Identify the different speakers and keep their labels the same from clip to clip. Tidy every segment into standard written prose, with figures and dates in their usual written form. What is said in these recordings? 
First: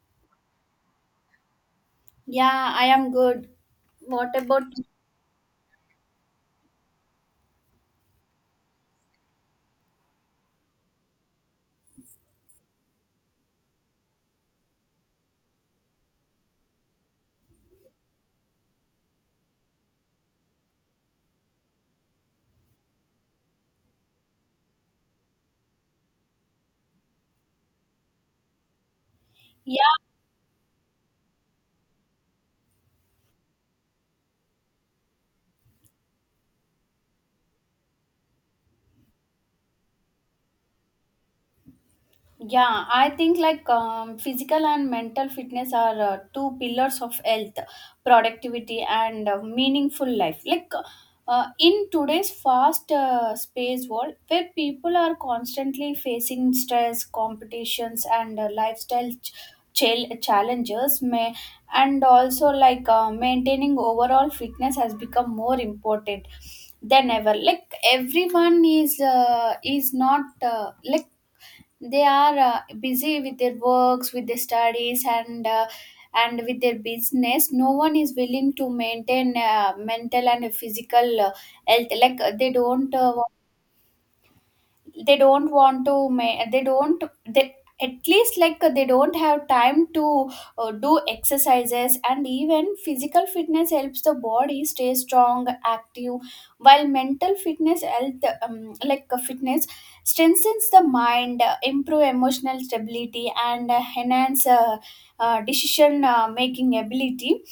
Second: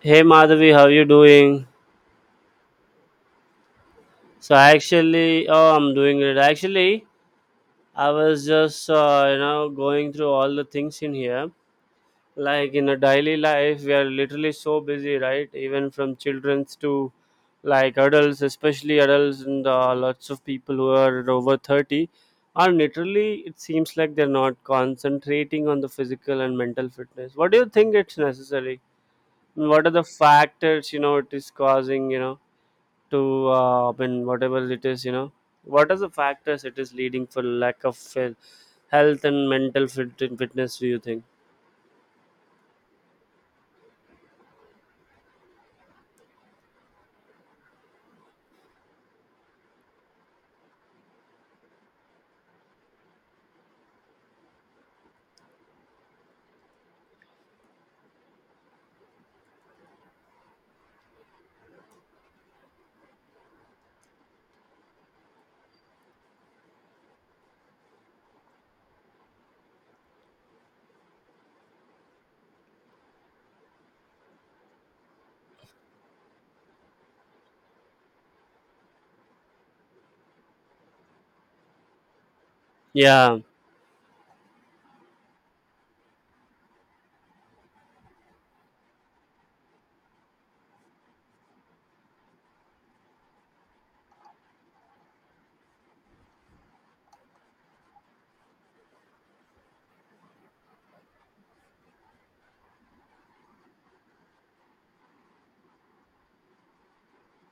Speaker 1: Hey Madhavi, how you doing?
Speaker 2: Yeah, I am good. What
Speaker 1: So
Speaker 2: about?
Speaker 1: I actually, oh, I'm doing great. Actually, I was just, going through all the things in here. Like in a daily life, we are literally so busy, right? Even from childrens to like adults, especially adults, and lots of people who are over 30 are literally, it seems like they're not concentrating on the physical and mental fitness. What do you think, it's necessary? What are
Speaker 2: Yeah,
Speaker 1: the factors, it is causing, you know? To when whatever it is, what are the factors it is leading for lack of health and mental fitness, do you think?
Speaker 2: Yeah, I think physical and mental fitness are two pillars of health, productivity, and meaningful life. In today's fast space world, where people are constantly facing stress, competitions, and lifestyle challenges, may. And also maintaining overall fitness has become more important than ever. Like everyone is not like they are busy with their works, with their studies, and with their business. No one is willing to maintain mental and physical health. They don't
Speaker 1: Yeah.
Speaker 2: they don't want to they don't, they at least like they don't have time to do exercises. And even physical fitness helps the body stay strong, active, while mental fitness, health like fitness strengthens the mind, improve emotional stability, and enhance decision making ability.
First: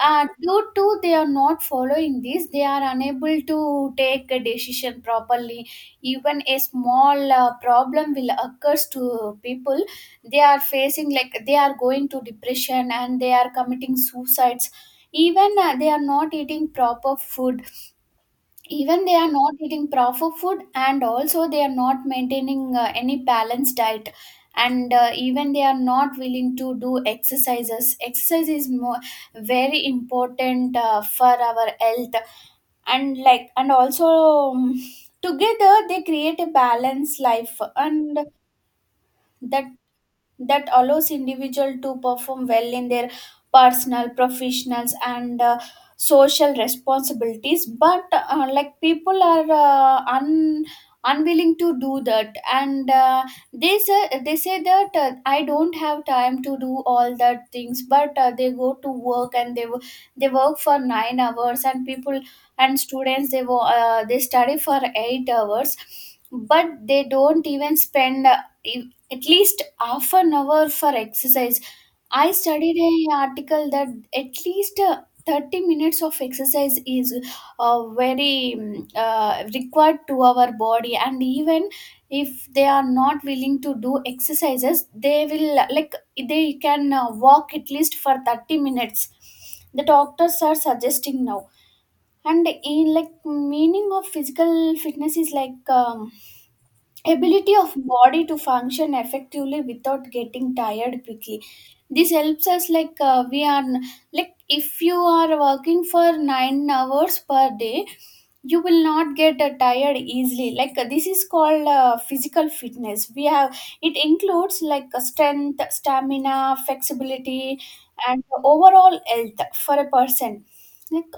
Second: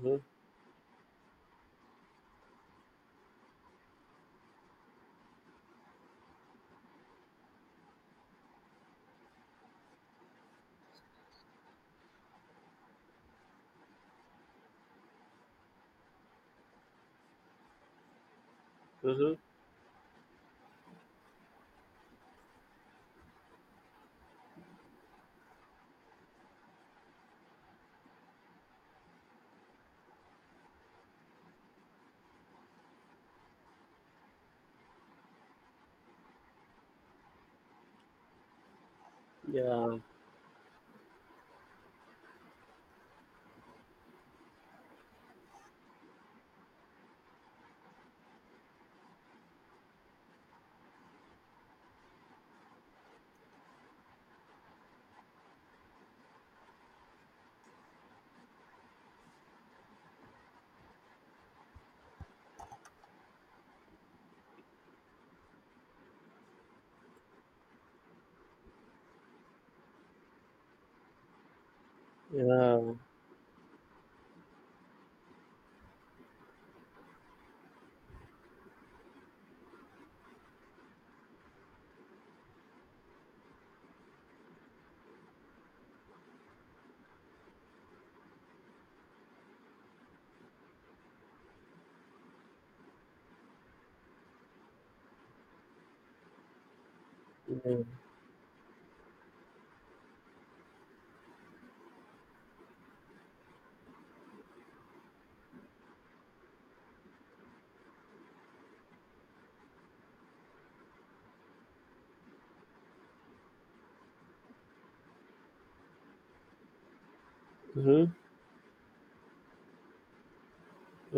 Speaker 1: Mm-hmm.
Speaker 2: Due to they are not following this, they are unable to take a decision properly. Even a small problem will occurs to people. They are facing, like they are going to depression, and they are committing suicides. Even they are not eating proper food. Even they are
Speaker 1: Mm-hmm.
Speaker 2: not eating proper food, and also they are not maintaining any balanced diet. And even they are not willing to do exercises. Exercise is more, very important for our health. And like, and also um, together they create a balanced life, and that
Speaker 1: Yeah,
Speaker 2: that allows individual to perform well in their personal, professionals, and social responsibilities. But like people are un unwilling to do that. And they say that I don't have time to do all that things. But they go to work, and they work for 9 hours. And people and students, they study for 8 hours, but they don't even spend at least half an hour for exercise. I studied
Speaker 1: yeah.
Speaker 2: an article that at least 30 minutes of exercise is very required to our body. And even if they are not willing to do exercises, they will like they can walk at least for 30 minutes. The doctors are suggesting now. And in, like, meaning of physical fitness is like. Ability
Speaker 1: Yeah.
Speaker 2: of
Speaker 1: Mm-hmm.
Speaker 2: body to function effectively without getting tired quickly. This helps us like we are, like if you are working for 9 hours per day, you will not get tired easily. This is called physical fitness we have. It includes strength, stamina, flexibility,
Speaker 1: Mm-hmm.
Speaker 2: and overall health for a person. Like,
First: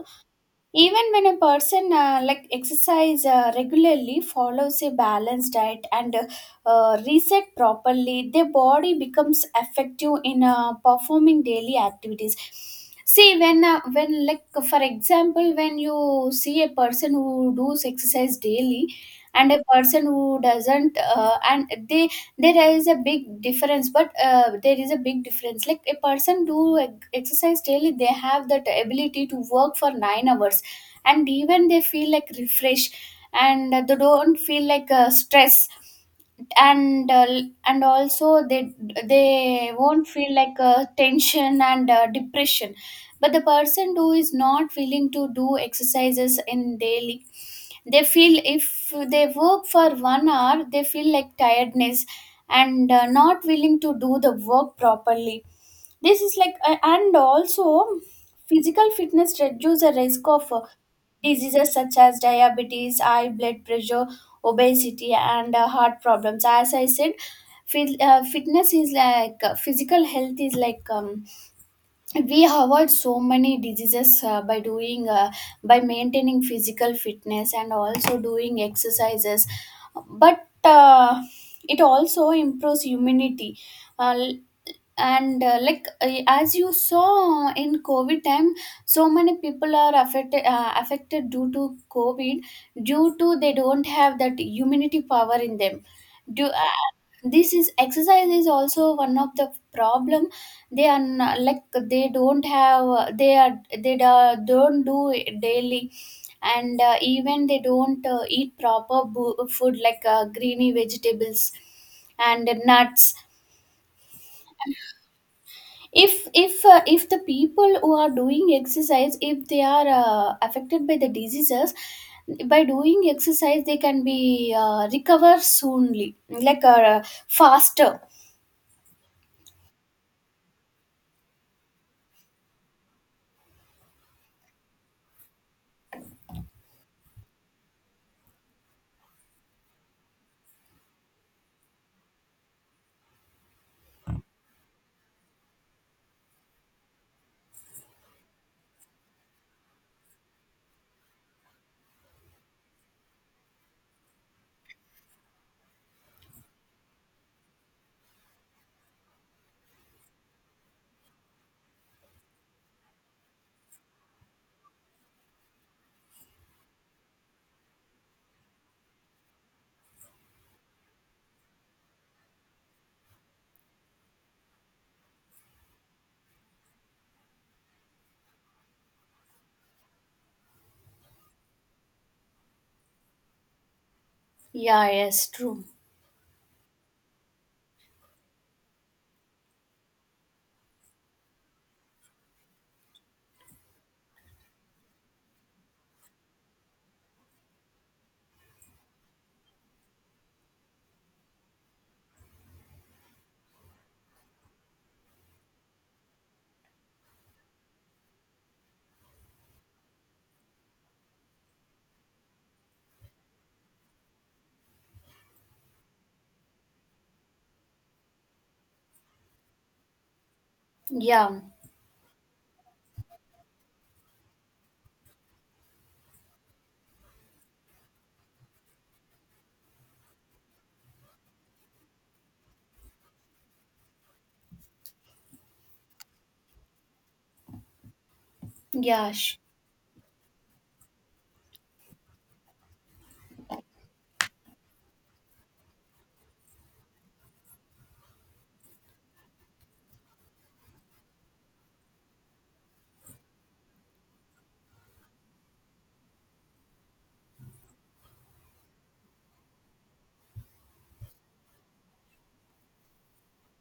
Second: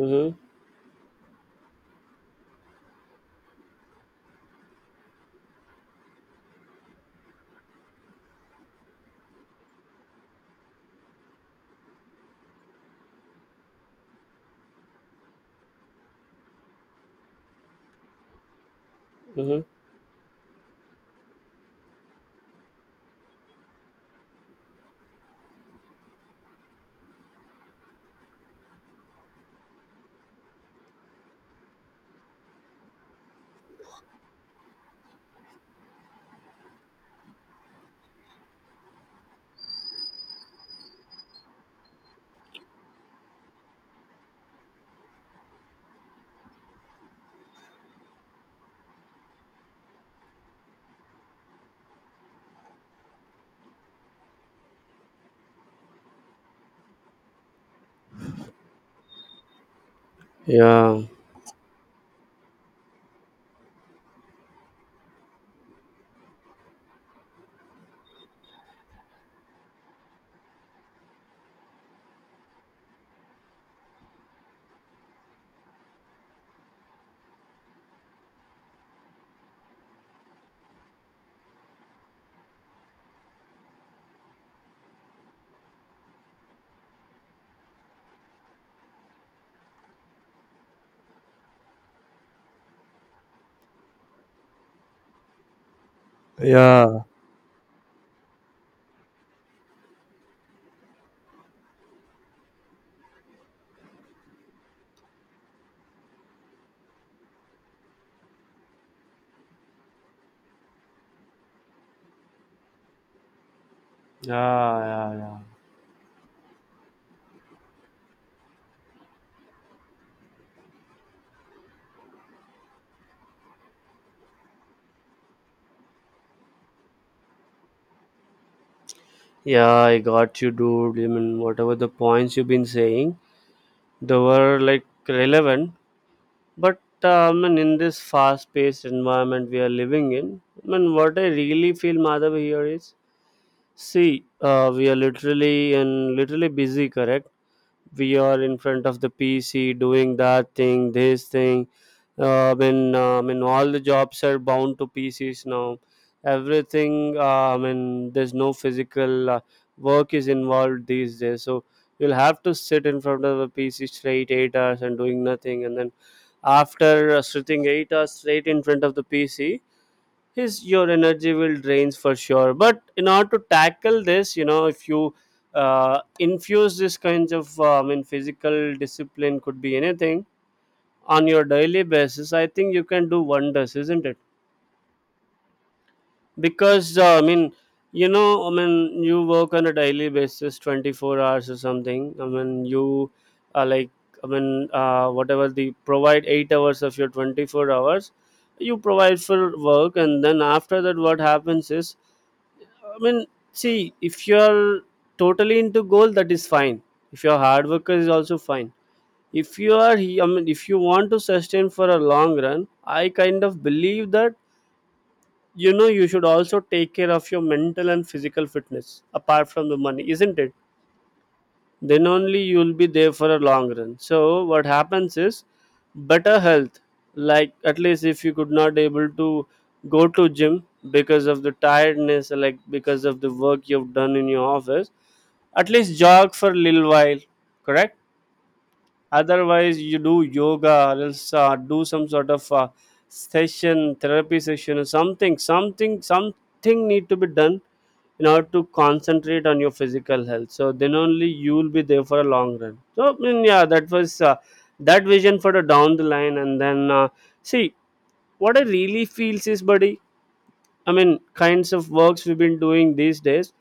Speaker 2: even when a person like exercise regularly, follows a balanced diet, and reset properly, their body becomes effective in performing daily activities. See, when, like for example, when you see a person who does exercise daily and
Speaker 1: Mm-hmm.
Speaker 2: a person who doesn't, and they, there is a big difference. But there is a big difference, like a person do exercise daily, they have that ability to work for 9 hours. And even they feel like refreshed, and they don't feel like stress. And and also they won't feel like tension and depression. But the person who is not willing to do exercises in daily, they feel if they work for 1 hour, they feel like tiredness, and not willing to do the work properly. This is like And also physical fitness reduce the risk of
Speaker 1: Yeah. Yeah.
Speaker 2: diseases such as diabetes, high blood pressure, obesity, and heart problems. As I said, fitness is physical health is like. We avoid so many diseases by doing by maintaining physical fitness, and also doing exercises. But it also improves immunity. Uh, and like As you saw in covid time, so many people are affected due to covid, due to they don't have that immunity power in them. Do
Speaker 1: Yeah,
Speaker 2: This is, exercise is also one of the problem. They are not, like they don't have they are, they don't do it daily. And even they don't eat proper food like greeny vegetables and nuts.
Speaker 1: yeah, yeah,
Speaker 2: If the people who are doing exercise, if they are affected by the diseases, by doing exercise they can be recover soonly, faster.
Speaker 1: yeah, I got you, dude. I mean, whatever the points you've been saying, they were like relevant. But and in this fast-paced environment we are living in, I mean, what I really feel, Madhav, here is, see, we are literally and literally busy, correct? We are in front of the PC doing that thing, this thing. I mean, all the jobs are bound to PCs now. Everything, I mean, there's no physical work is involved these days. So you'll have to sit in front of a PC straight 8 hours and doing nothing, and then after sitting 8 hours straight in front of the PC, his your energy will drains for sure. But in order to tackle this, if you infuse this kinds of I mean physical discipline, could be anything on your daily basis, I think you can do wonders, isn't it?
Speaker 2: Yeah, yes, true.
Speaker 1: Because I mean, you work on a daily basis 24 hours or something. I mean, you are like, I mean, whatever the provide 8 hours of your 24 hours you provide for work. And then after that, what happens is, I mean, see, if you're totally into goal, that is fine. If you're hard worker, is also fine. If you are, I mean, if you want to sustain for a long run, I kind of believe that, you should also take care of your mental and physical fitness apart from the money, isn't it?
Speaker 2: Yeah,
Speaker 1: Then only you'll be there for a long run. So what happens is, better health. Like at least if you could not able to go to gym because of the tiredness, like because of the work you've done in your office, at least jog for a little while, correct?
Speaker 2: yeah, sh-.
Speaker 1: Otherwise, you do yoga, or else do some sort of session, therapy session, or something, something, something need to be done in order to concentrate on your physical health. So then only you will be there for a long run. So I mean, yeah, that was that vision for the down the line. And then see, what I really feels is, buddy, I mean, kinds of works we've been doing these days,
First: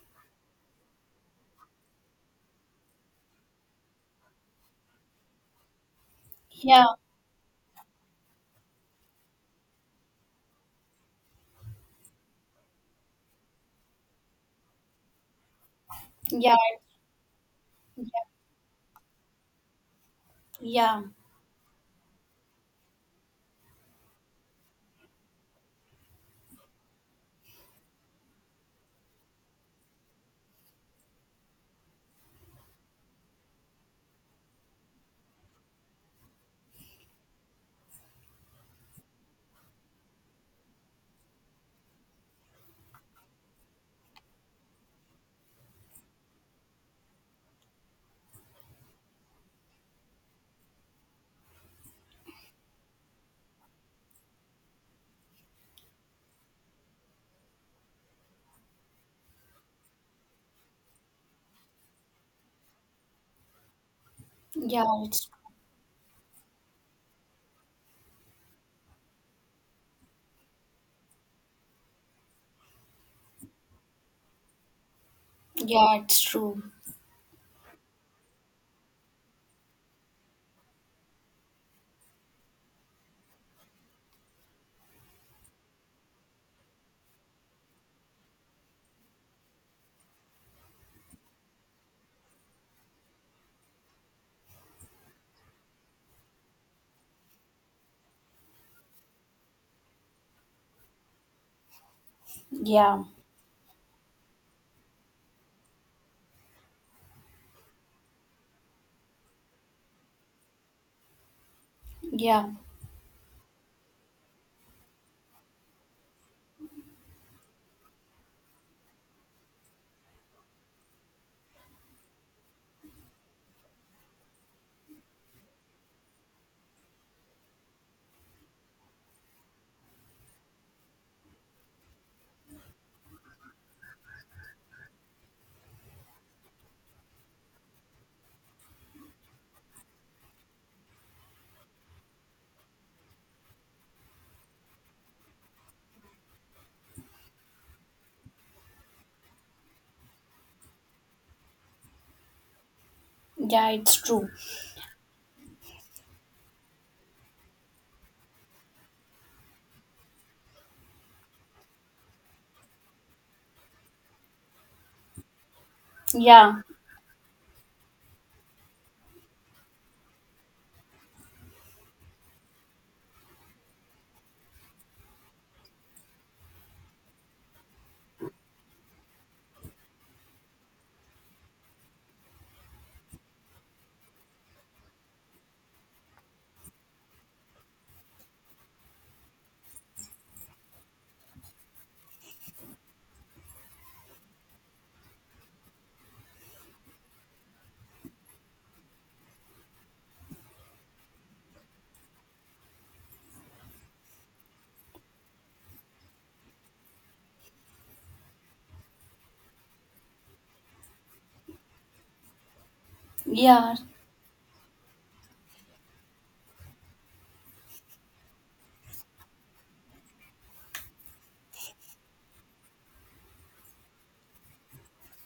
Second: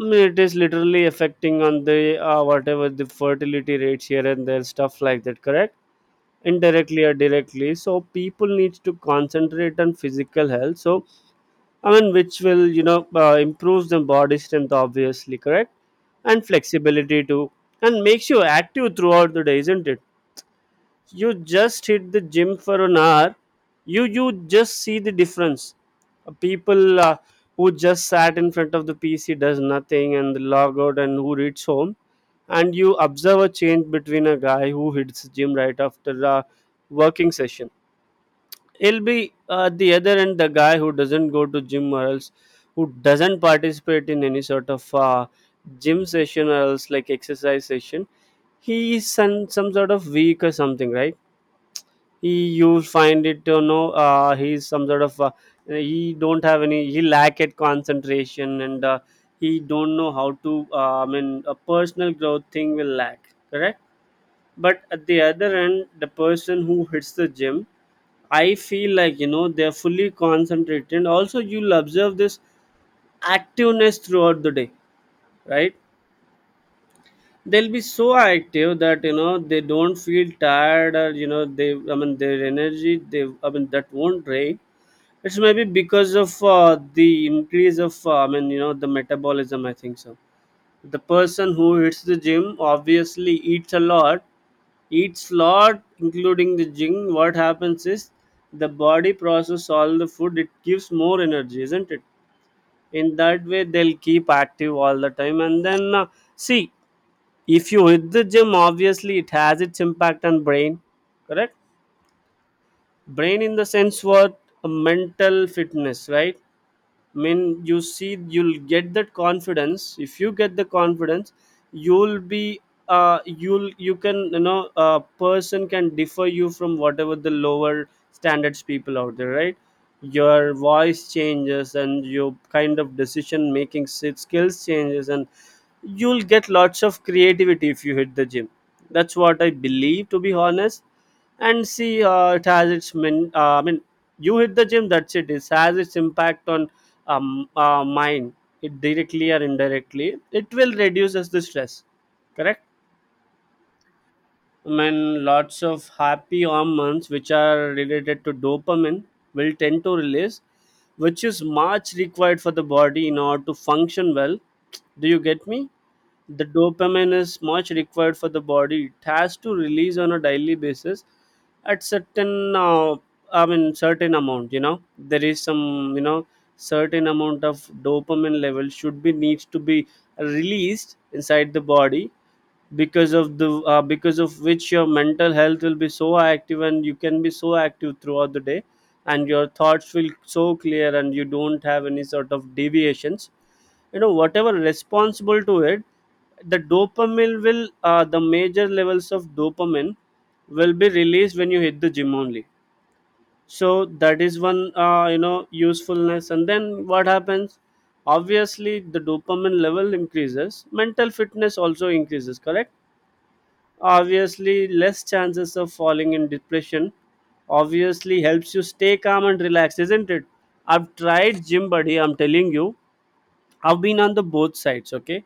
Speaker 1: I mean, it is literally affecting on the whatever the fertility rates here and there, stuff like that, correct?
Speaker 2: Yeah,
Speaker 1: Indirectly or directly, so people needs to concentrate on physical health. So I mean, which will, improves the body strength, obviously, correct? And
Speaker 2: yeah,
Speaker 1: flexibility too. And makes you active throughout the day, isn't it?
Speaker 2: yeah, yeah.
Speaker 1: You just hit the gym for an hour, you just see the difference. People who just sat in front of the pc does nothing and log out and who reads home. And you observe a change between a guy who hits gym right after a working session. He'll be at the other end. The guy who doesn't go to gym, or else who doesn't participate in any sort of gym session, or else like exercise session, he is some sort of weak or something, right? he You find it, he's some sort of he don't have any, he lack at concentration. And he don't know how to I mean, a personal growth thing will lack, correct? But
Speaker 2: Yeah,
Speaker 1: at the
Speaker 2: it's.
Speaker 1: other end, the person who hits the gym, I feel like, they're fully concentrated. And also you'll observe this activeness throughout the day, right?
Speaker 2: Yeah, it's true.
Speaker 1: They'll be so active that, they don't feel tired, or they, I mean, their energy, they, I mean, that won't drain. It's maybe because of the increase of, I mean, the metabolism, I think so. The person who hits the gym obviously eats a lot, eats lot, including the gym. What happens is the body process all the food, it gives more energy, isn't it?
Speaker 2: Yeah,
Speaker 1: In that way, they'll keep active all the time. And then, see, if you hit the gym, obviously it has its impact on brain, correct?
Speaker 2: yeah.
Speaker 1: Brain in the sense what? A mental fitness, right? I mean, you see, you'll get that confidence. If you get the confidence, you'll be you can, a person can differ you from whatever the lower standards people out there, right? Your voice changes, and your kind of decision making skills changes, and you'll get lots of creativity if you hit the gym. That's what I believe, to be honest. And see, it has its min I mean, you hit the gym, that's it, it has its impact on mind. It directly or indirectly, it will reduces the stress, correct?
Speaker 2: Yeah, it's true.
Speaker 1: I mean, lots of happy hormones which are related to dopamine will tend to release, which is much required for the body in order to function well. Do you get me? The
Speaker 2: Yeah,
Speaker 1: dopamine is much required for the body. It has to release on a daily basis at certain, I mean, certain amount. There is some, certain amount of dopamine level should be needs to be released inside the body. Because of which your mental health will be so active, and you can be so active throughout the day. And your thoughts will so clear, and you don't have any sort of deviations, you know, whatever responsible to it. The major levels of dopamine will be released when you hit the gym only. So that is one usefulness. And then what happens, obviously the dopamine level increases, mental fitness also increases, correct?
Speaker 2: yeah,
Speaker 1: Obviously less chances of falling in depression. Obviously helps you stay calm and relaxed, isn't it? I've tried gym, buddy, I'm telling you. I've been on the both sides, okay.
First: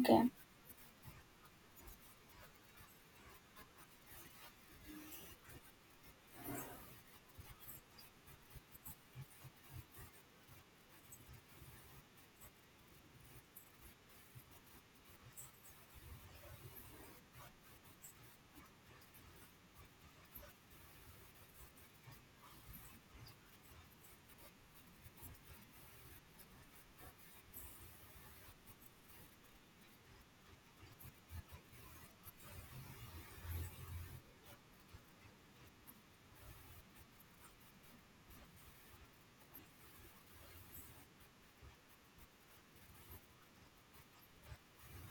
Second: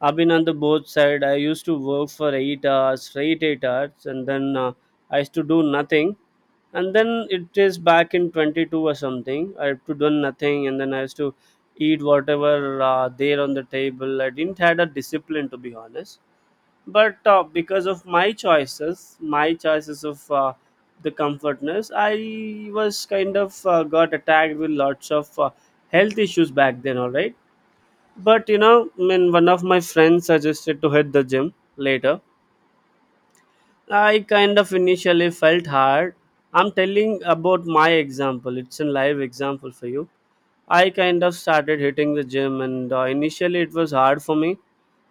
Speaker 1: I've been on the both side. I used to work for 8 hours, straight 8 hours, and then I used to do nothing. And then it is back in 22 or something. I have to do nothing, and then I used to eat whatever there on the table. I didn't had a discipline, to be honest. But because of my choices of the comfortness, I was kind of got attacked with lots of health issues back then. All right. But when one of my friends suggested to hit the gym later, I kind of initially felt hard. I'm telling about my example. It's a live example for you. I kind of started hitting the gym, and initially it was hard for me.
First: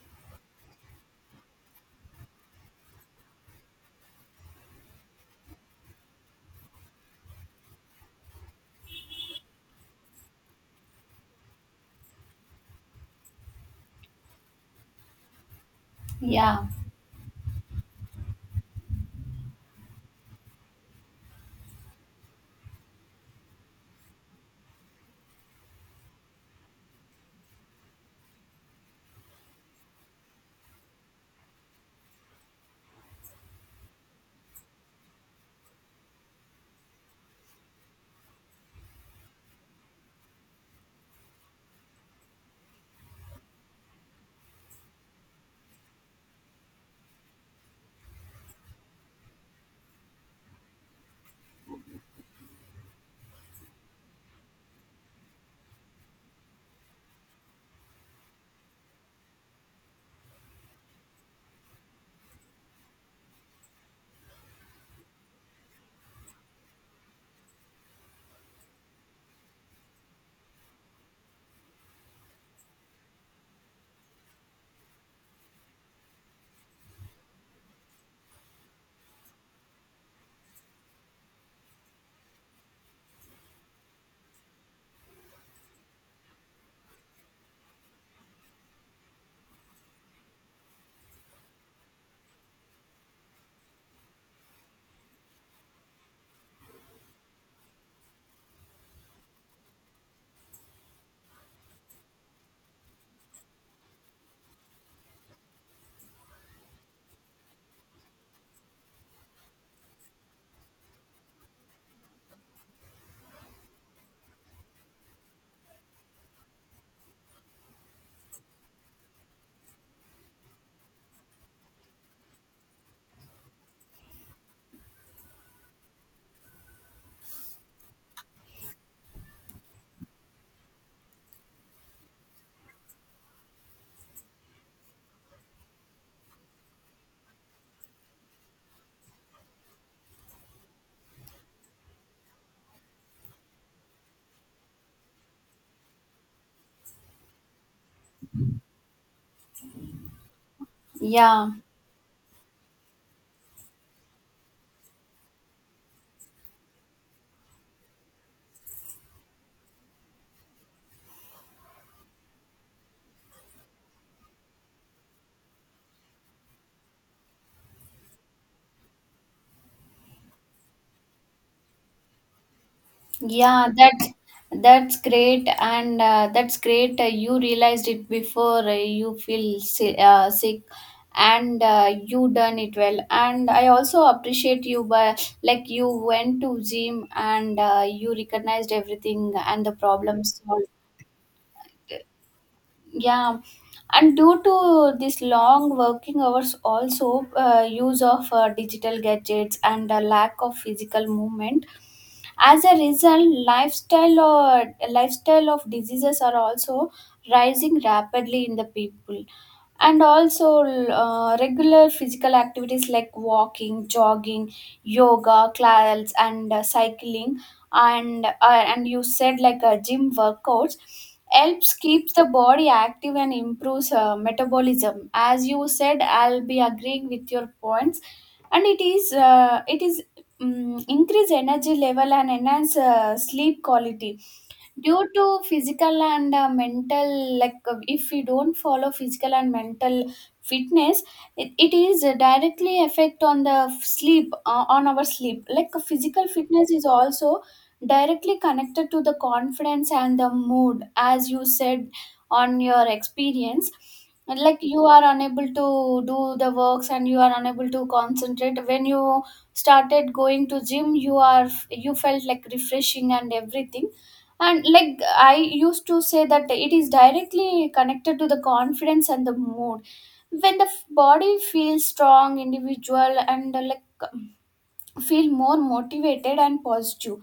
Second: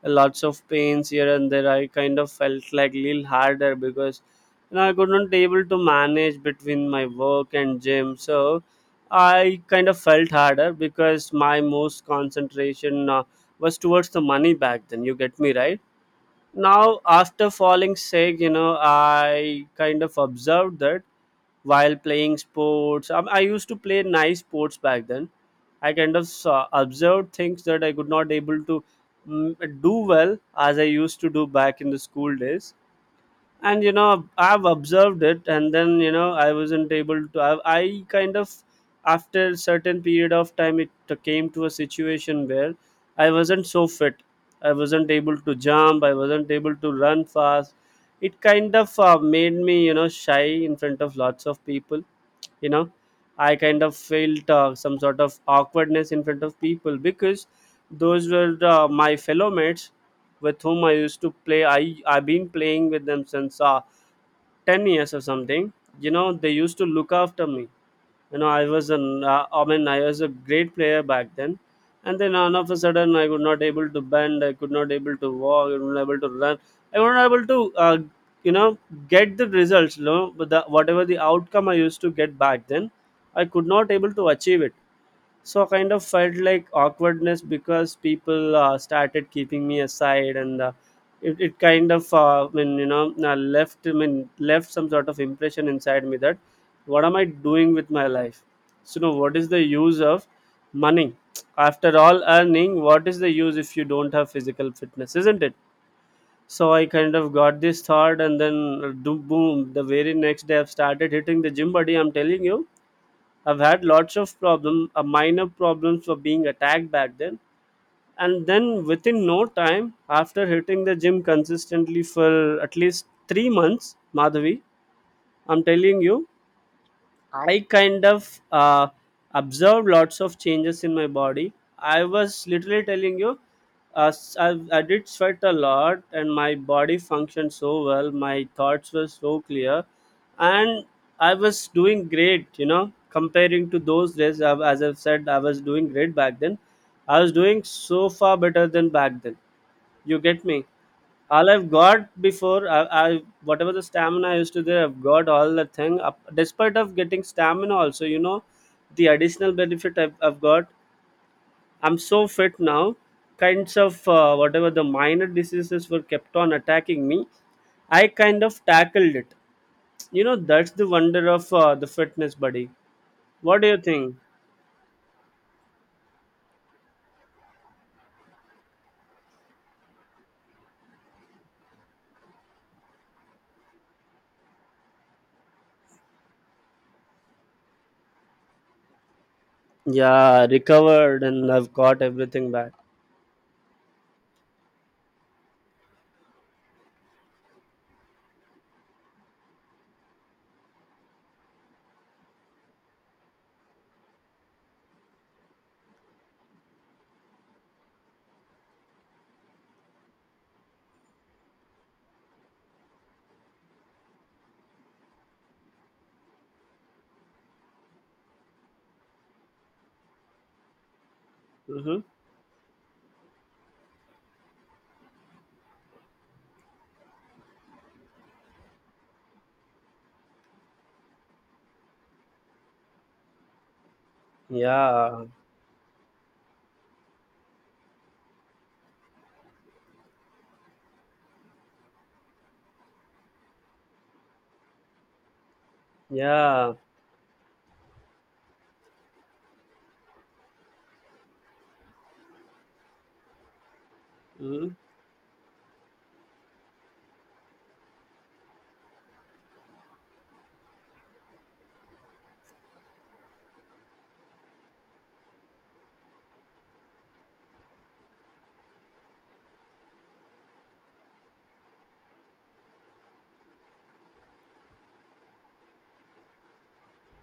Speaker 1: Lots of pains here and there. I kind of felt like little harder, because I could not able to manage between my work and gym. So I kind of felt harder because my most concentration was towards the money back then. You get me, right?
Speaker 2: yeah,
Speaker 1: Now after falling sick, I kind of observed that while playing sports, I used to play nice sports back then. I kind of observed things that I could not able to do well as I used to do back in the school days. And I've observed it. And then, I wasn't able to, I kind of, after a certain period of time, it came to a situation where I wasn't so fit. I wasn't able to jump, I wasn't able to run fast. It kind of made me, shy in front of lots of people. you know I kind of felt some sort of awkwardness in front of people because those were my fellow mates with whom I used to play. I've been playing with them since 10 years or something. You know, they used to look after me. You know I was an I mean I was a great player back then. And then all of a sudden, I could not able to bend, I could not able to walk, I was not able to run, I was not able to uh, you know get the results, but whatever the outcome I used to get back then, I could not able to achieve it. So kind of felt like awkwardness because people started keeping me aside. And it kind of left, left some sort of impression inside me that what am I doing with my life. So now what is the use of money? After all earning, what is the use if you don't have physical fitness, isn't it? So I kind of got this thought. And then do boom, the very next day I've started hitting the gym. Buddy, I'm telling you, I've had lots of problem, minor problems, for being attacked back then. And then within no time, after hitting the gym consistently for at least 3 months, Madhavi, I'm telling you, I kind of observed lots of changes in my body. I was literally telling you, I did sweat a lot, and my body functioned so well. My thoughts were so clear, and I was doing great. You know, comparing to those days, as I've said, I was doing great back then. I was doing so far better than back then. You get me?
Speaker 2: yeah.
Speaker 1: All I've got before, I whatever the stamina I used to there, I've got all the thing up, despite of getting stamina also, the additional benefit I've got. I'm so fit now. Kinds of whatever the minor diseases were kept on attacking me, I kind of tackled it. You know, that's the wonder of the fitness, buddy. What do
Speaker 2: Yeah,
Speaker 1: you
Speaker 2: that's
Speaker 1: think?
Speaker 2: that's great, and that's great. You realized it before you feel sick, and you done it well. And I also appreciate you by, like you went to gym and you recognized everything and the problems
Speaker 1: Yeah,
Speaker 2: solved.
Speaker 1: recovered, and I've got everything back.
Speaker 2: Yeah, and due to this long working hours, also use of digital gadgets and a lack of physical movement. As a result, lifestyle, or lifestyle of diseases, are also rising rapidly in the people. And also, regular physical activities like walking, jogging, yoga, class, and cycling and you said gym workouts helps
Speaker 1: Hmm.
Speaker 2: keeps the body active and improves metabolism. As you said, I'll be agreeing with your points. And it is uh, it is um, increase energy level and enhance sleep quality. Due
Speaker 1: Yeah.
Speaker 2: to physical and mental, if we don't follow physical and mental fitness, it is directly affect on the sleep, on our sleep. Physical fitness
Speaker 1: Yeah.
Speaker 2: is also directly connected to the confidence and the mood, as you said on your experience. And like,
Speaker 1: Hmm.
Speaker 2: you are unable to do the works, and you are unable to concentrate. When you started going to gym, you are, you felt like refreshing and everything. And like I used to say that it is directly connected to the confidence and the mood. When the body feels strong, individual, and like feel more motivated and positive.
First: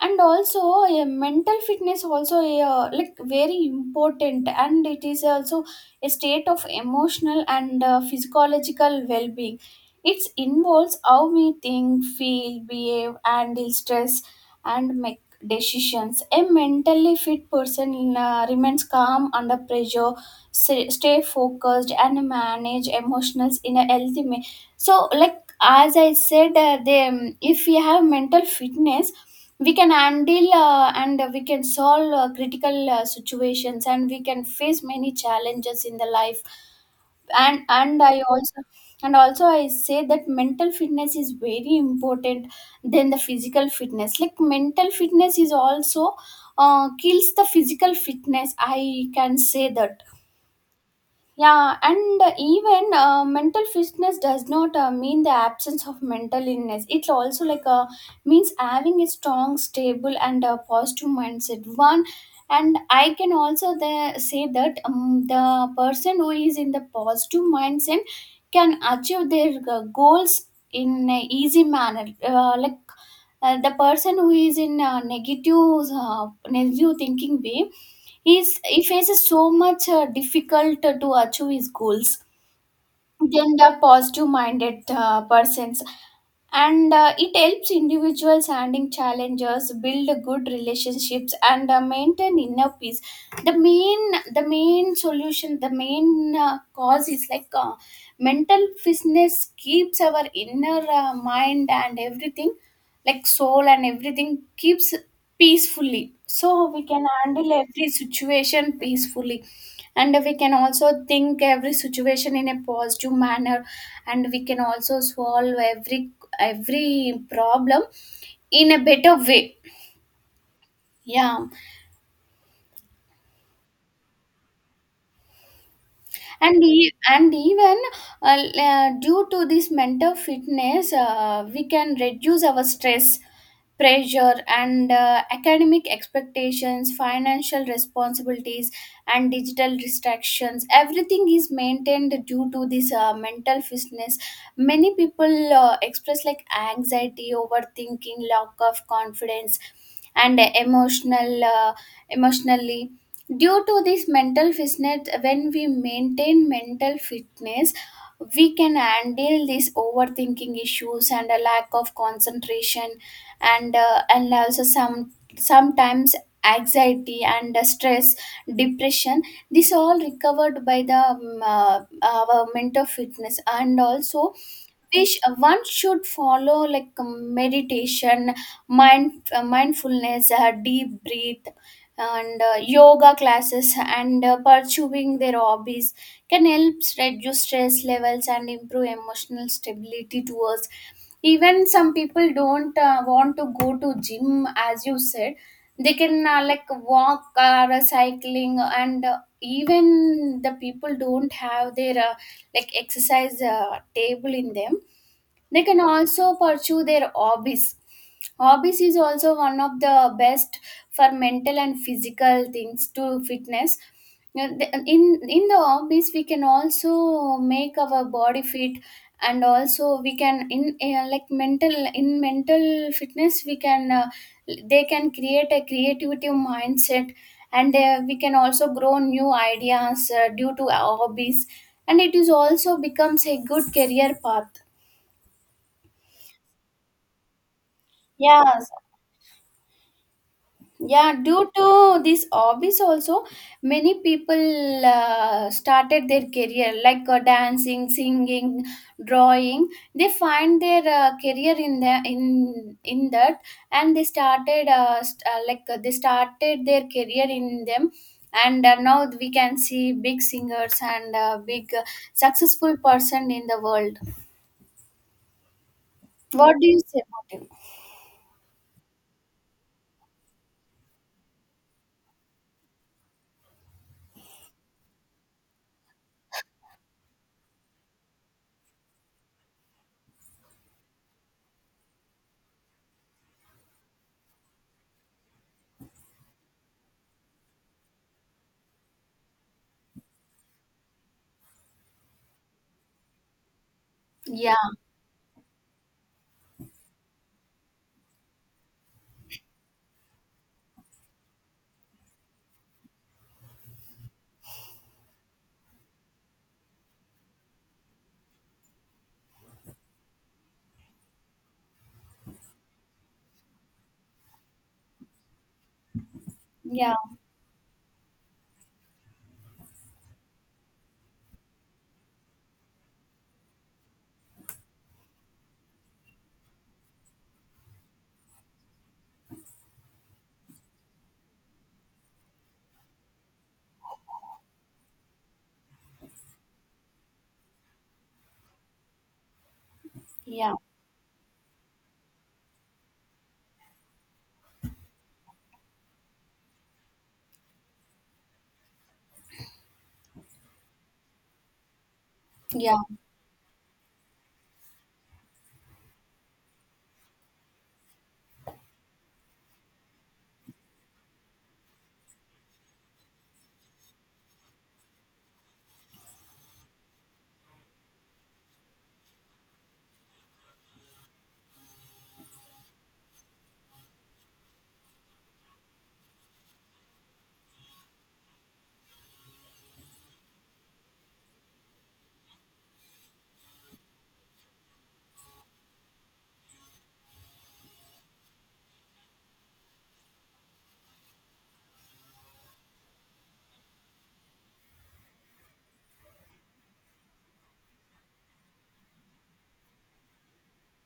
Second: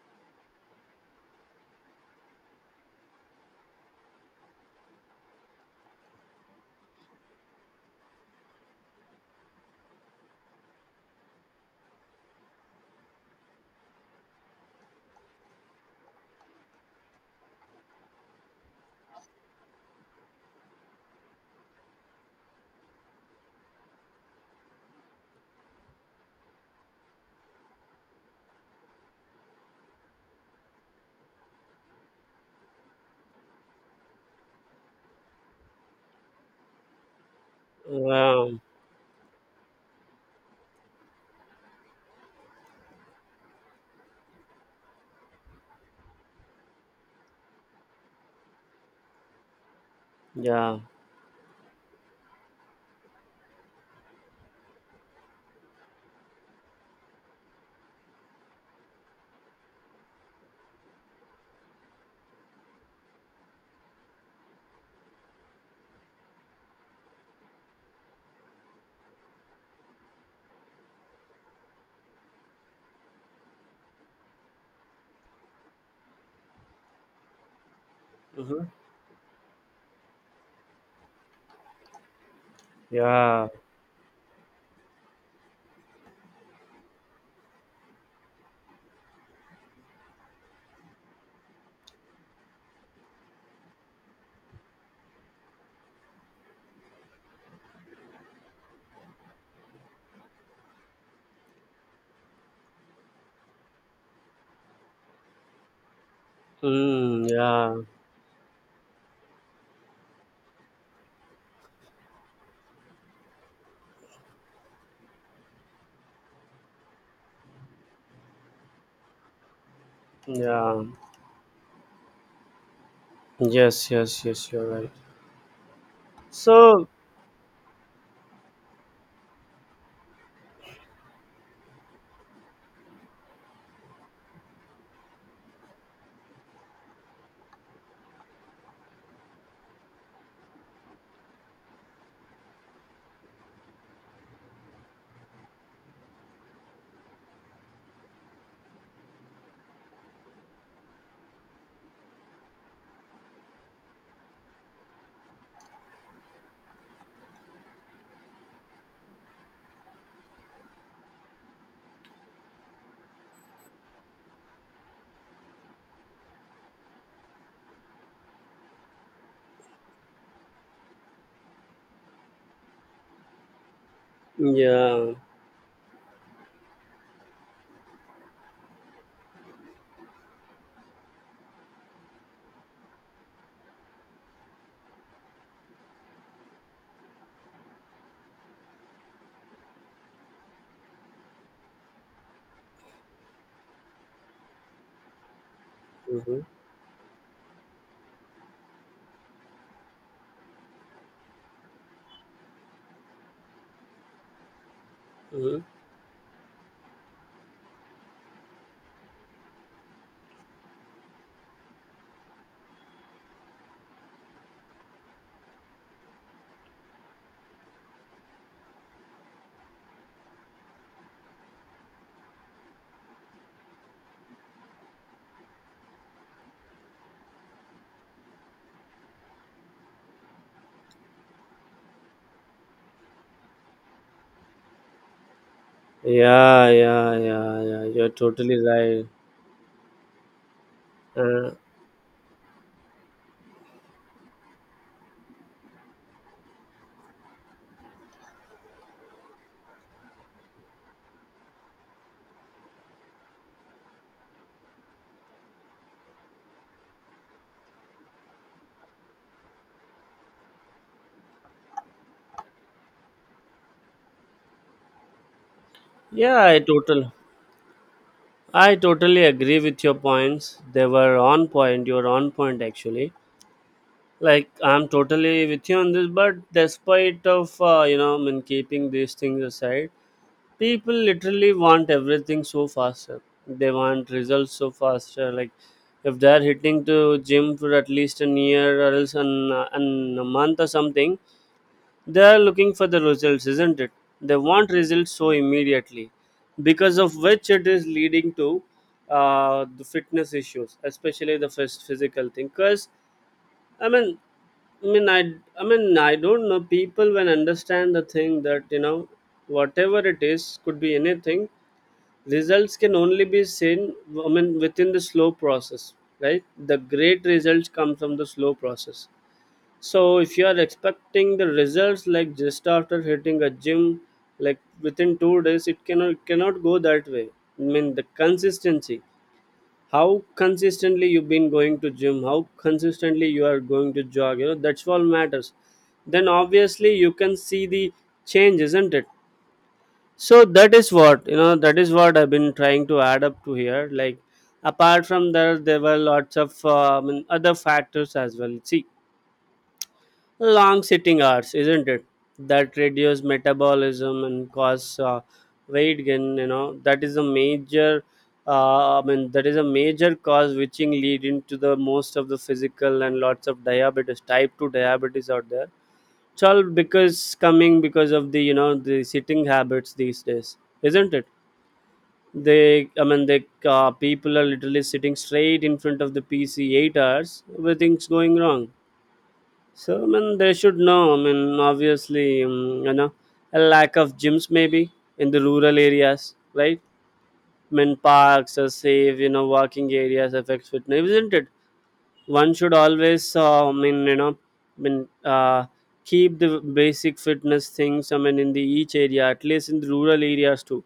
Speaker 2: And also a mental fitness also like very important, and it is also a state of emotional and physiological well-being. It involves how we think, feel, behave, and deal stress, and make decisions. A mentally fit person remains calm under pressure, stay focused, and manage emotions in a healthy way. So like, as I said, if we have mental fitness, we can handle and we can solve critical situations, and we can face many challenges in the life. and and i
Speaker 1: Yeah.
Speaker 2: also and also I say that mental fitness is very important than the physical fitness. Like mental fitness is also kills the physical fitness, I can say that.
Speaker 1: Yeah.
Speaker 2: Yeah, and even mental fitness does not mean the absence of mental illness. It also means having a strong, stable, and positive mindset. One, and I can also say that the person who is in the positive mindset can achieve their goals in an easy manner. The person who is in a negative, negative thinking way,
Speaker 1: Hmm.
Speaker 2: he faces so much difficult to achieve his goals
Speaker 1: Yeah.
Speaker 2: than the positive minded persons. And it helps individuals handling challenges, build good relationships, and maintain inner peace. The main solution, the main cause is mental fitness keeps our inner mind and everything, like soul and everything, keeps peacefully, so we can
Speaker 1: Mm,
Speaker 2: handle
Speaker 1: yeah.
Speaker 2: every situation peacefully. And we can also think every situation in a positive manner, and we can also solve every problem in a better way.
Speaker 1: Yeah.
Speaker 2: Yeah.
Speaker 1: Yes, yes, yes, you're right.
Speaker 2: and
Speaker 1: So,
Speaker 2: e- and even due to this mental fitness, we can reduce our stress, pressure, and academic expectations, financial responsibilities, and digital distractions. Everything is maintained due to this mental fitness. Many people express like anxiety, overthinking, lack of confidence, and emotionally. Due to this mental fitness, when we maintain mental fitness, we can handle these overthinking issues and a lack of concentration. And and also some, sometimes anxiety and stress, depression, this all recovered by the our mental fitness. And also
Speaker 1: yeah.
Speaker 2: which one should follow, like meditation, mindfulness, deep breath, and yoga classes, and pursuing their hobbies can help reduce stress levels and improve emotional stability towards. Even some people don't want to go to gym, as you said. They can
Speaker 1: Mm-hmm,
Speaker 2: like walk or cycling. And even the people don't have their like exercise table in them,
Speaker 1: mm-hmm.
Speaker 2: they can also pursue their hobbies. Hobbies is also one of the best for mental and physical things to fitness. Now, in the hobbies we can also make our body fit And also we can in like mental in mental fitness we can they can create a creativity mindset and we can also grow new ideas due to our hobbies, and it is also becomes a good career path.
Speaker 1: Yeah, yeah, yeah, yeah. You're totally
Speaker 2: Yes,
Speaker 1: right.
Speaker 2: yeah, due
Speaker 1: Uh,
Speaker 2: to this hobbies also, many people started their career like dancing, singing, drawing. They find their career in the in that, and they started they started their career in them. And now we can see big singers and big successful person in the world.
Speaker 1: yeah,
Speaker 2: What
Speaker 1: I
Speaker 2: do you say
Speaker 1: total
Speaker 2: about it?
Speaker 1: I totally agree with your points. They were on point. You're on point actually. Like, I'm totally with you on this, but despite of keeping these things aside, people literally want everything so faster. They want results so faster. Like, if they're hitting to gym for at least a year, or else an a month or something, they're looking for the results, isn't it? They
Speaker 2: Yeah,
Speaker 1: want results so immediately, because of which it is leading to the fitness issues, especially the first physical thing. Because I mean I mean, I, I mean, I don't know. People, when understand the thing that, you know, whatever it is, could be anything, results can only be seen, within the slow process, right? The
Speaker 2: yeah,
Speaker 1: great results come from the slow process. So if you are expecting the results like just after hitting a gym, like within 2 days, it cannot go that way. I mean, the consistency, how consistently you've been going to gym, how consistently you are going to jog, you know, that's all matters. Then obviously you can see the change, isn't it? So
Speaker 2: yeah,
Speaker 1: that is what, you know, that is what I've been trying to add up to here. Like, apart from that, there were lots of and other factors as well. See, long sitting hours, isn't it, that
Speaker 2: yeah,
Speaker 1: reduce metabolism and cause weight gain. You know, that is a major that is a major cause which in leading to the most of the physical, and lots of diabetes, type 2 diabetes out there. It's all because coming because of the, you know, the sitting habits these days, isn't it? They I mean they People are literally sitting straight in front of the PC 8 hours, everything's going wrong. So I mean they should know. I mean obviously, you know, a lack of gyms maybe in the rural areas, right? I mean, parks are safe, you know, walking areas affects fitness, isn't it? One should always keep the basic fitness things, I mean, in the each area, at least in the rural areas too.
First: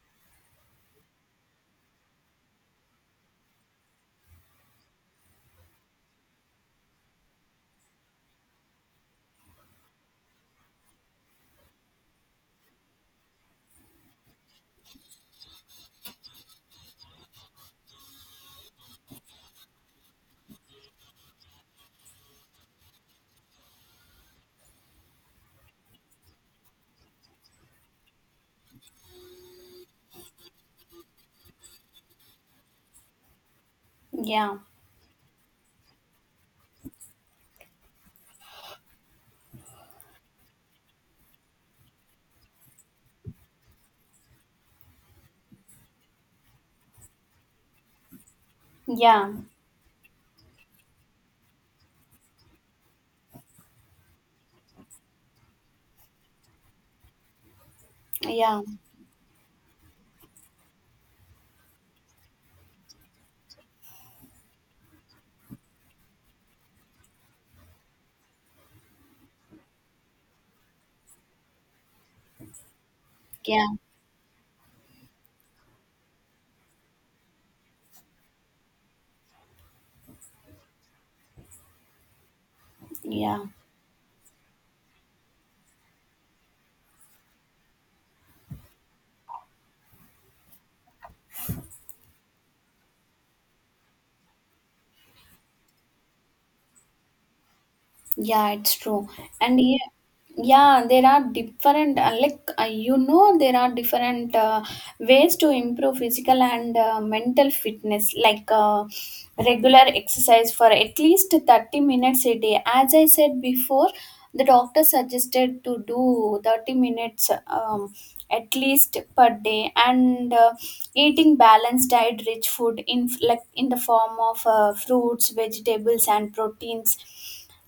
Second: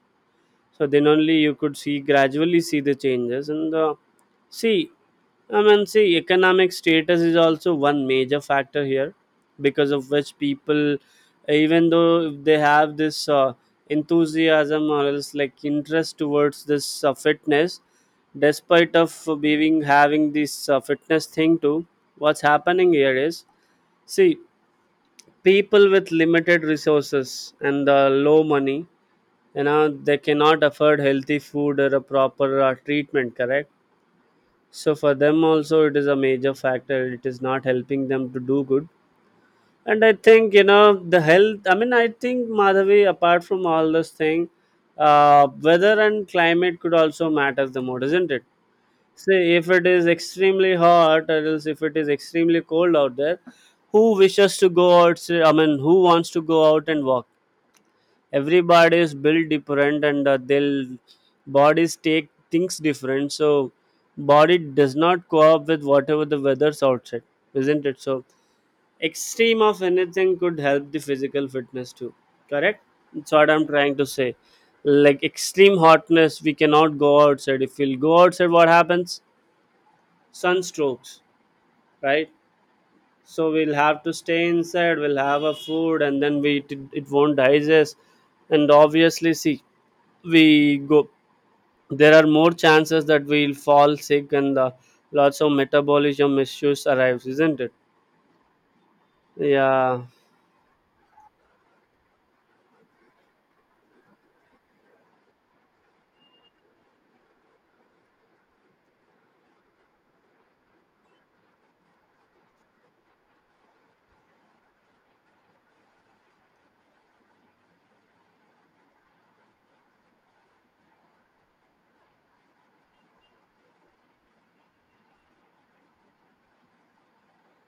Speaker 1: So then only you could see gradually see the changes. And the, see, I mean, see, economic status is also one major factor here, because of which people, even though if they have this enthusiasm, or else like interest towards this fitness, despite of being having this fitness thing too, what's happening here is, see, people with limited resources and low money, you know, they cannot afford healthy food or a proper treatment, correct?
Speaker 2: yeah,
Speaker 1: So for them also it is a major factor, it is not helping them to do good. And I think, you know, the health, I mean, I think, Madhavi, apart from all this thing, weather and climate could also matter the more, isn't it?
Speaker 2: yeah.
Speaker 1: Say if it is extremely hot, or else if it is extremely cold out there, who wishes to go out? I mean, who wants to go out and walk?
Speaker 2: Yeah,
Speaker 1: Everybody is built different, and they'll bodies take things different. So body does not co-op with whatever the weather's outside, isn't it? So extreme of anything could help the physical fitness too, correct? That's what I'm
Speaker 2: yeah,
Speaker 1: trying to say. Like, extreme hotness, we cannot go outside. If we'll go outside, what happens? Sunstrokes, right?
Speaker 2: yeah.
Speaker 1: So we'll have to stay inside, we'll have a food, and then we it won't digest. And obviously, see, we go there are more chances that we'll fall sick, and lots of metabolism issues arrives, isn't it?
Speaker 2: Yeah, it's true. And yeah,
Speaker 1: Yeah.
Speaker 2: yeah, there are different, there are different ways to improve physical and mental fitness, like regular exercise for at least 30 minutes a day. As I said before, the doctor suggested to do 30 minutes at least per day, and eating balanced diet, rich food in, like, in the form of fruits, vegetables, and proteins.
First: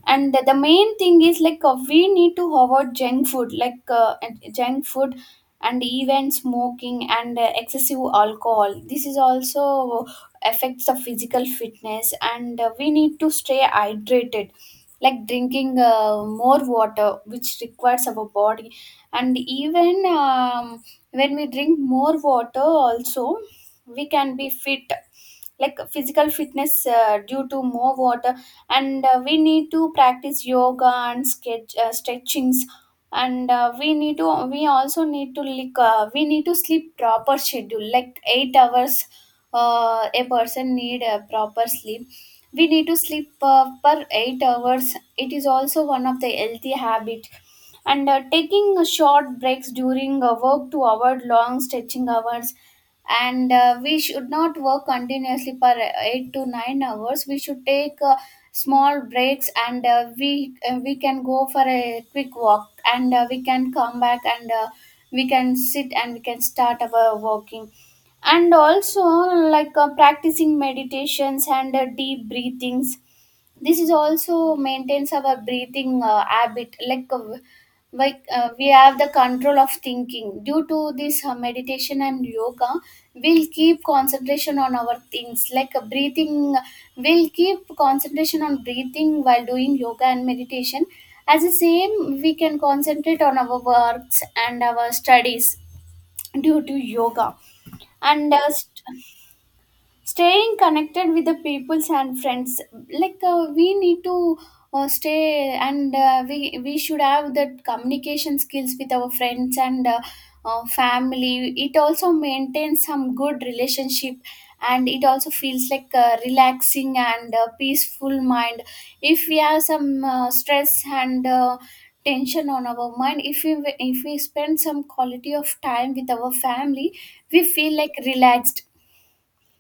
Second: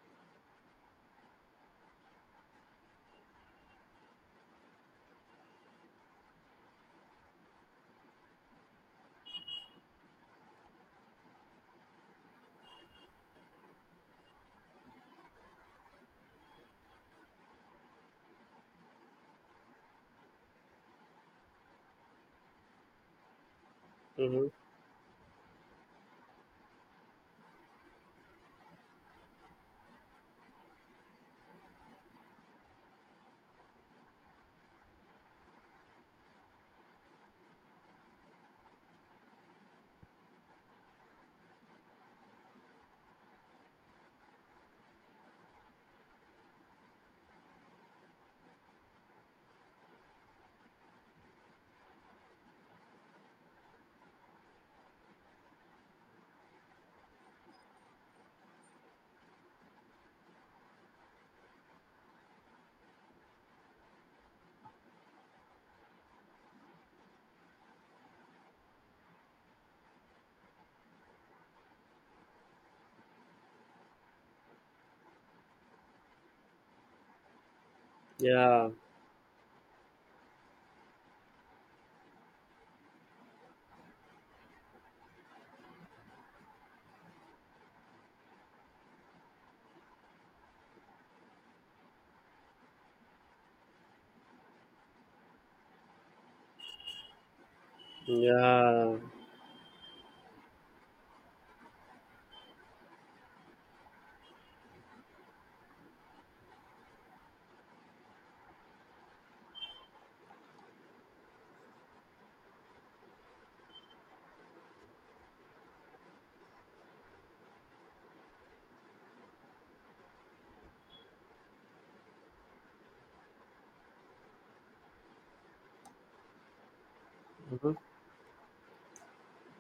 Speaker 2: And the main thing is like we need to avoid junk food like junk food and even smoking and excessive alcohol. This is also affects the physical fitness, and we need to stay hydrated like drinking more water which requires our body. And even when we drink more water also we can be
Speaker 1: Hmm.
Speaker 2: fit, like physical fitness due to more water. And we need to practice yoga and sketch stretchings, and we need to, we also need to, like we need to sleep proper schedule, like 8 hours. A person need a proper sleep. We need to sleep per 8 hours. It is also one of the healthy habit. And taking short breaks during work to avoid long stretching hours, and we should not work continuously for 8 to 9 hours. We should take small breaks, and we can go for a quick walk, and we can come back, and we can sit, and we can start our walking. And also like practicing meditations and deep breathings. This is also maintains our breathing habit, like
Speaker 1: Yeah.
Speaker 2: we have the control of thinking due to this meditation and yoga. We'll keep concentration on our things like breathing. We'll keep concentration on breathing while doing yoga and meditation. As the same, we can concentrate on our works and our studies due to yoga. And
Speaker 1: Yeah.
Speaker 2: staying connected with the peoples and friends, like we need to stay, and we should have that communication skills with our friends and family. It also maintains some good relationship, and it also feels like a relaxing and peaceful mind. If we have some stress and tension on our mind, if we spend some quality of time with our family, we
Speaker 1: Hmm.
Speaker 2: feel like relaxed.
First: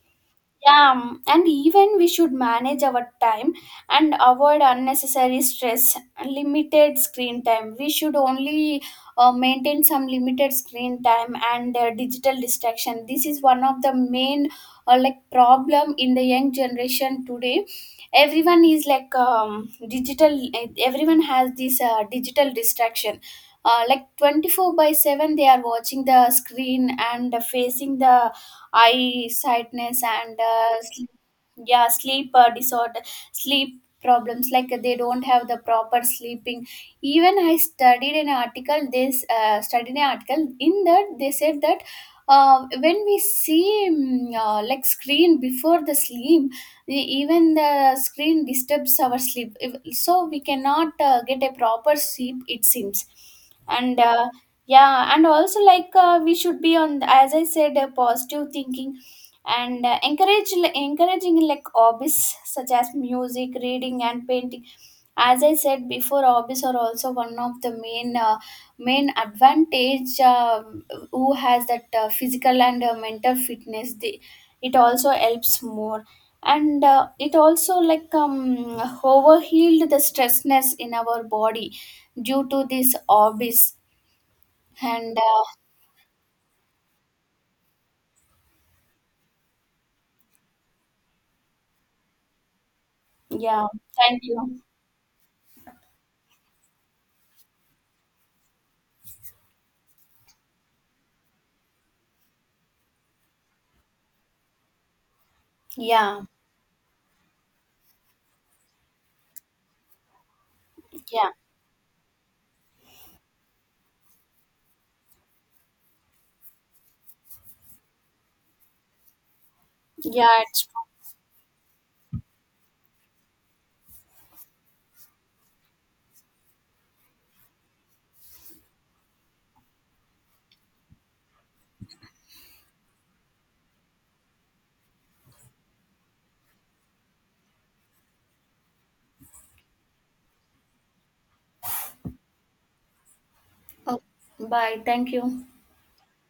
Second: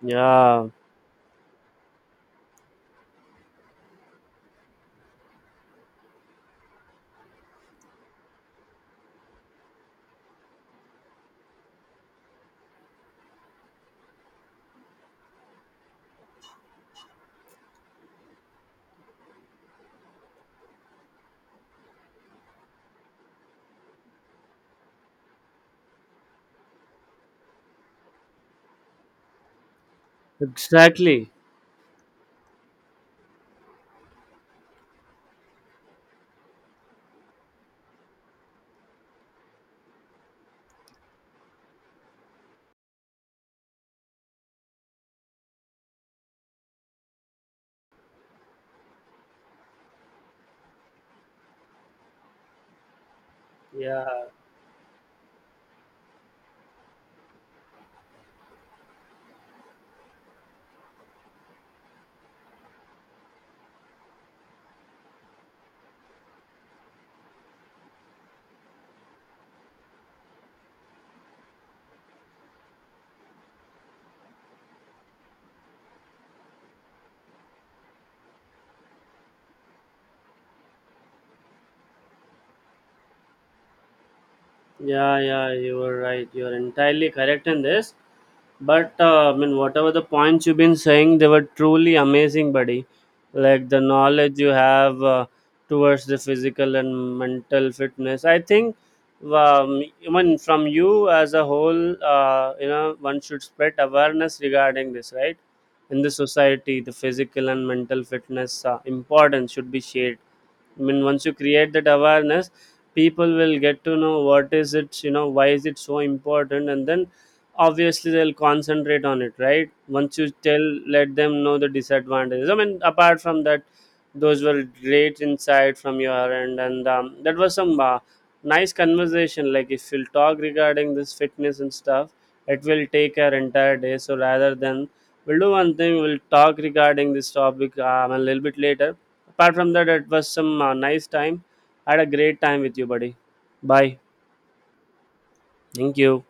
Speaker 1: Yeah.
Speaker 2: Yeah, and even we should manage our time and avoid unnecessary stress, limited screen time. We should only maintain some limited screen time and digital distraction. This is one of the main like problem in the young generation today. Everyone is like digital. Everyone has this digital distraction. Like 24 by 7 they are watching the screen and facing the eye sightness and sleep,
Speaker 1: Exactly.
Speaker 2: yeah, sleep disorder, sleep problems, like they don't have the proper sleeping. Even I studied an article, this studied an article, in that they said that when we see like screen before the sleep, even the screen disturbs our sleep. So we cannot get a proper sleep, it seems. And
Speaker 1: Yeah.
Speaker 2: yeah, and also like we should be on, as I said, positive thinking, and encourage like, encouraging like hobbies such as music, reading, and painting. As I said before, hobbies are also one of the main main advantage. Who has that physical and mental fitness, they, it also helps more. And it also like overhealed the stressness in our body due to these hobbies.
Speaker 1: Yeah,
Speaker 2: And
Speaker 1: yeah, you are right, you are entirely correct in this. But I mean, whatever the points you've been saying, they were truly amazing, buddy. Like
Speaker 2: yeah,
Speaker 1: the
Speaker 2: thank
Speaker 1: knowledge you
Speaker 2: you.
Speaker 1: have towards the physical and mental fitness. I think, I mean, from you as a whole, you know, one should spread awareness regarding this, right? In the
Speaker 2: Yeah,
Speaker 1: society, the physical and mental fitness importance should be shared. I mean, once
Speaker 2: yeah,
Speaker 1: you create that awareness, people will get to know what is it, you know, why is it so important, and then obviously they'll concentrate on it, right? Once you
Speaker 2: yeah,
Speaker 1: tell,
Speaker 2: it's
Speaker 1: let them know the disadvantages, I mean, apart from that, those were great insight from your end. And that was some nice conversation. Like, if you'll talk regarding this fitness and stuff, it will take our entire day. So rather than, we'll do one thing, we'll talk regarding this topic a little bit later. Apart from that, it was some nice time. I had a great time with you, buddy. Bye.
Speaker 2: true. Oh, bye. Thank you.
Speaker 1: Thank you.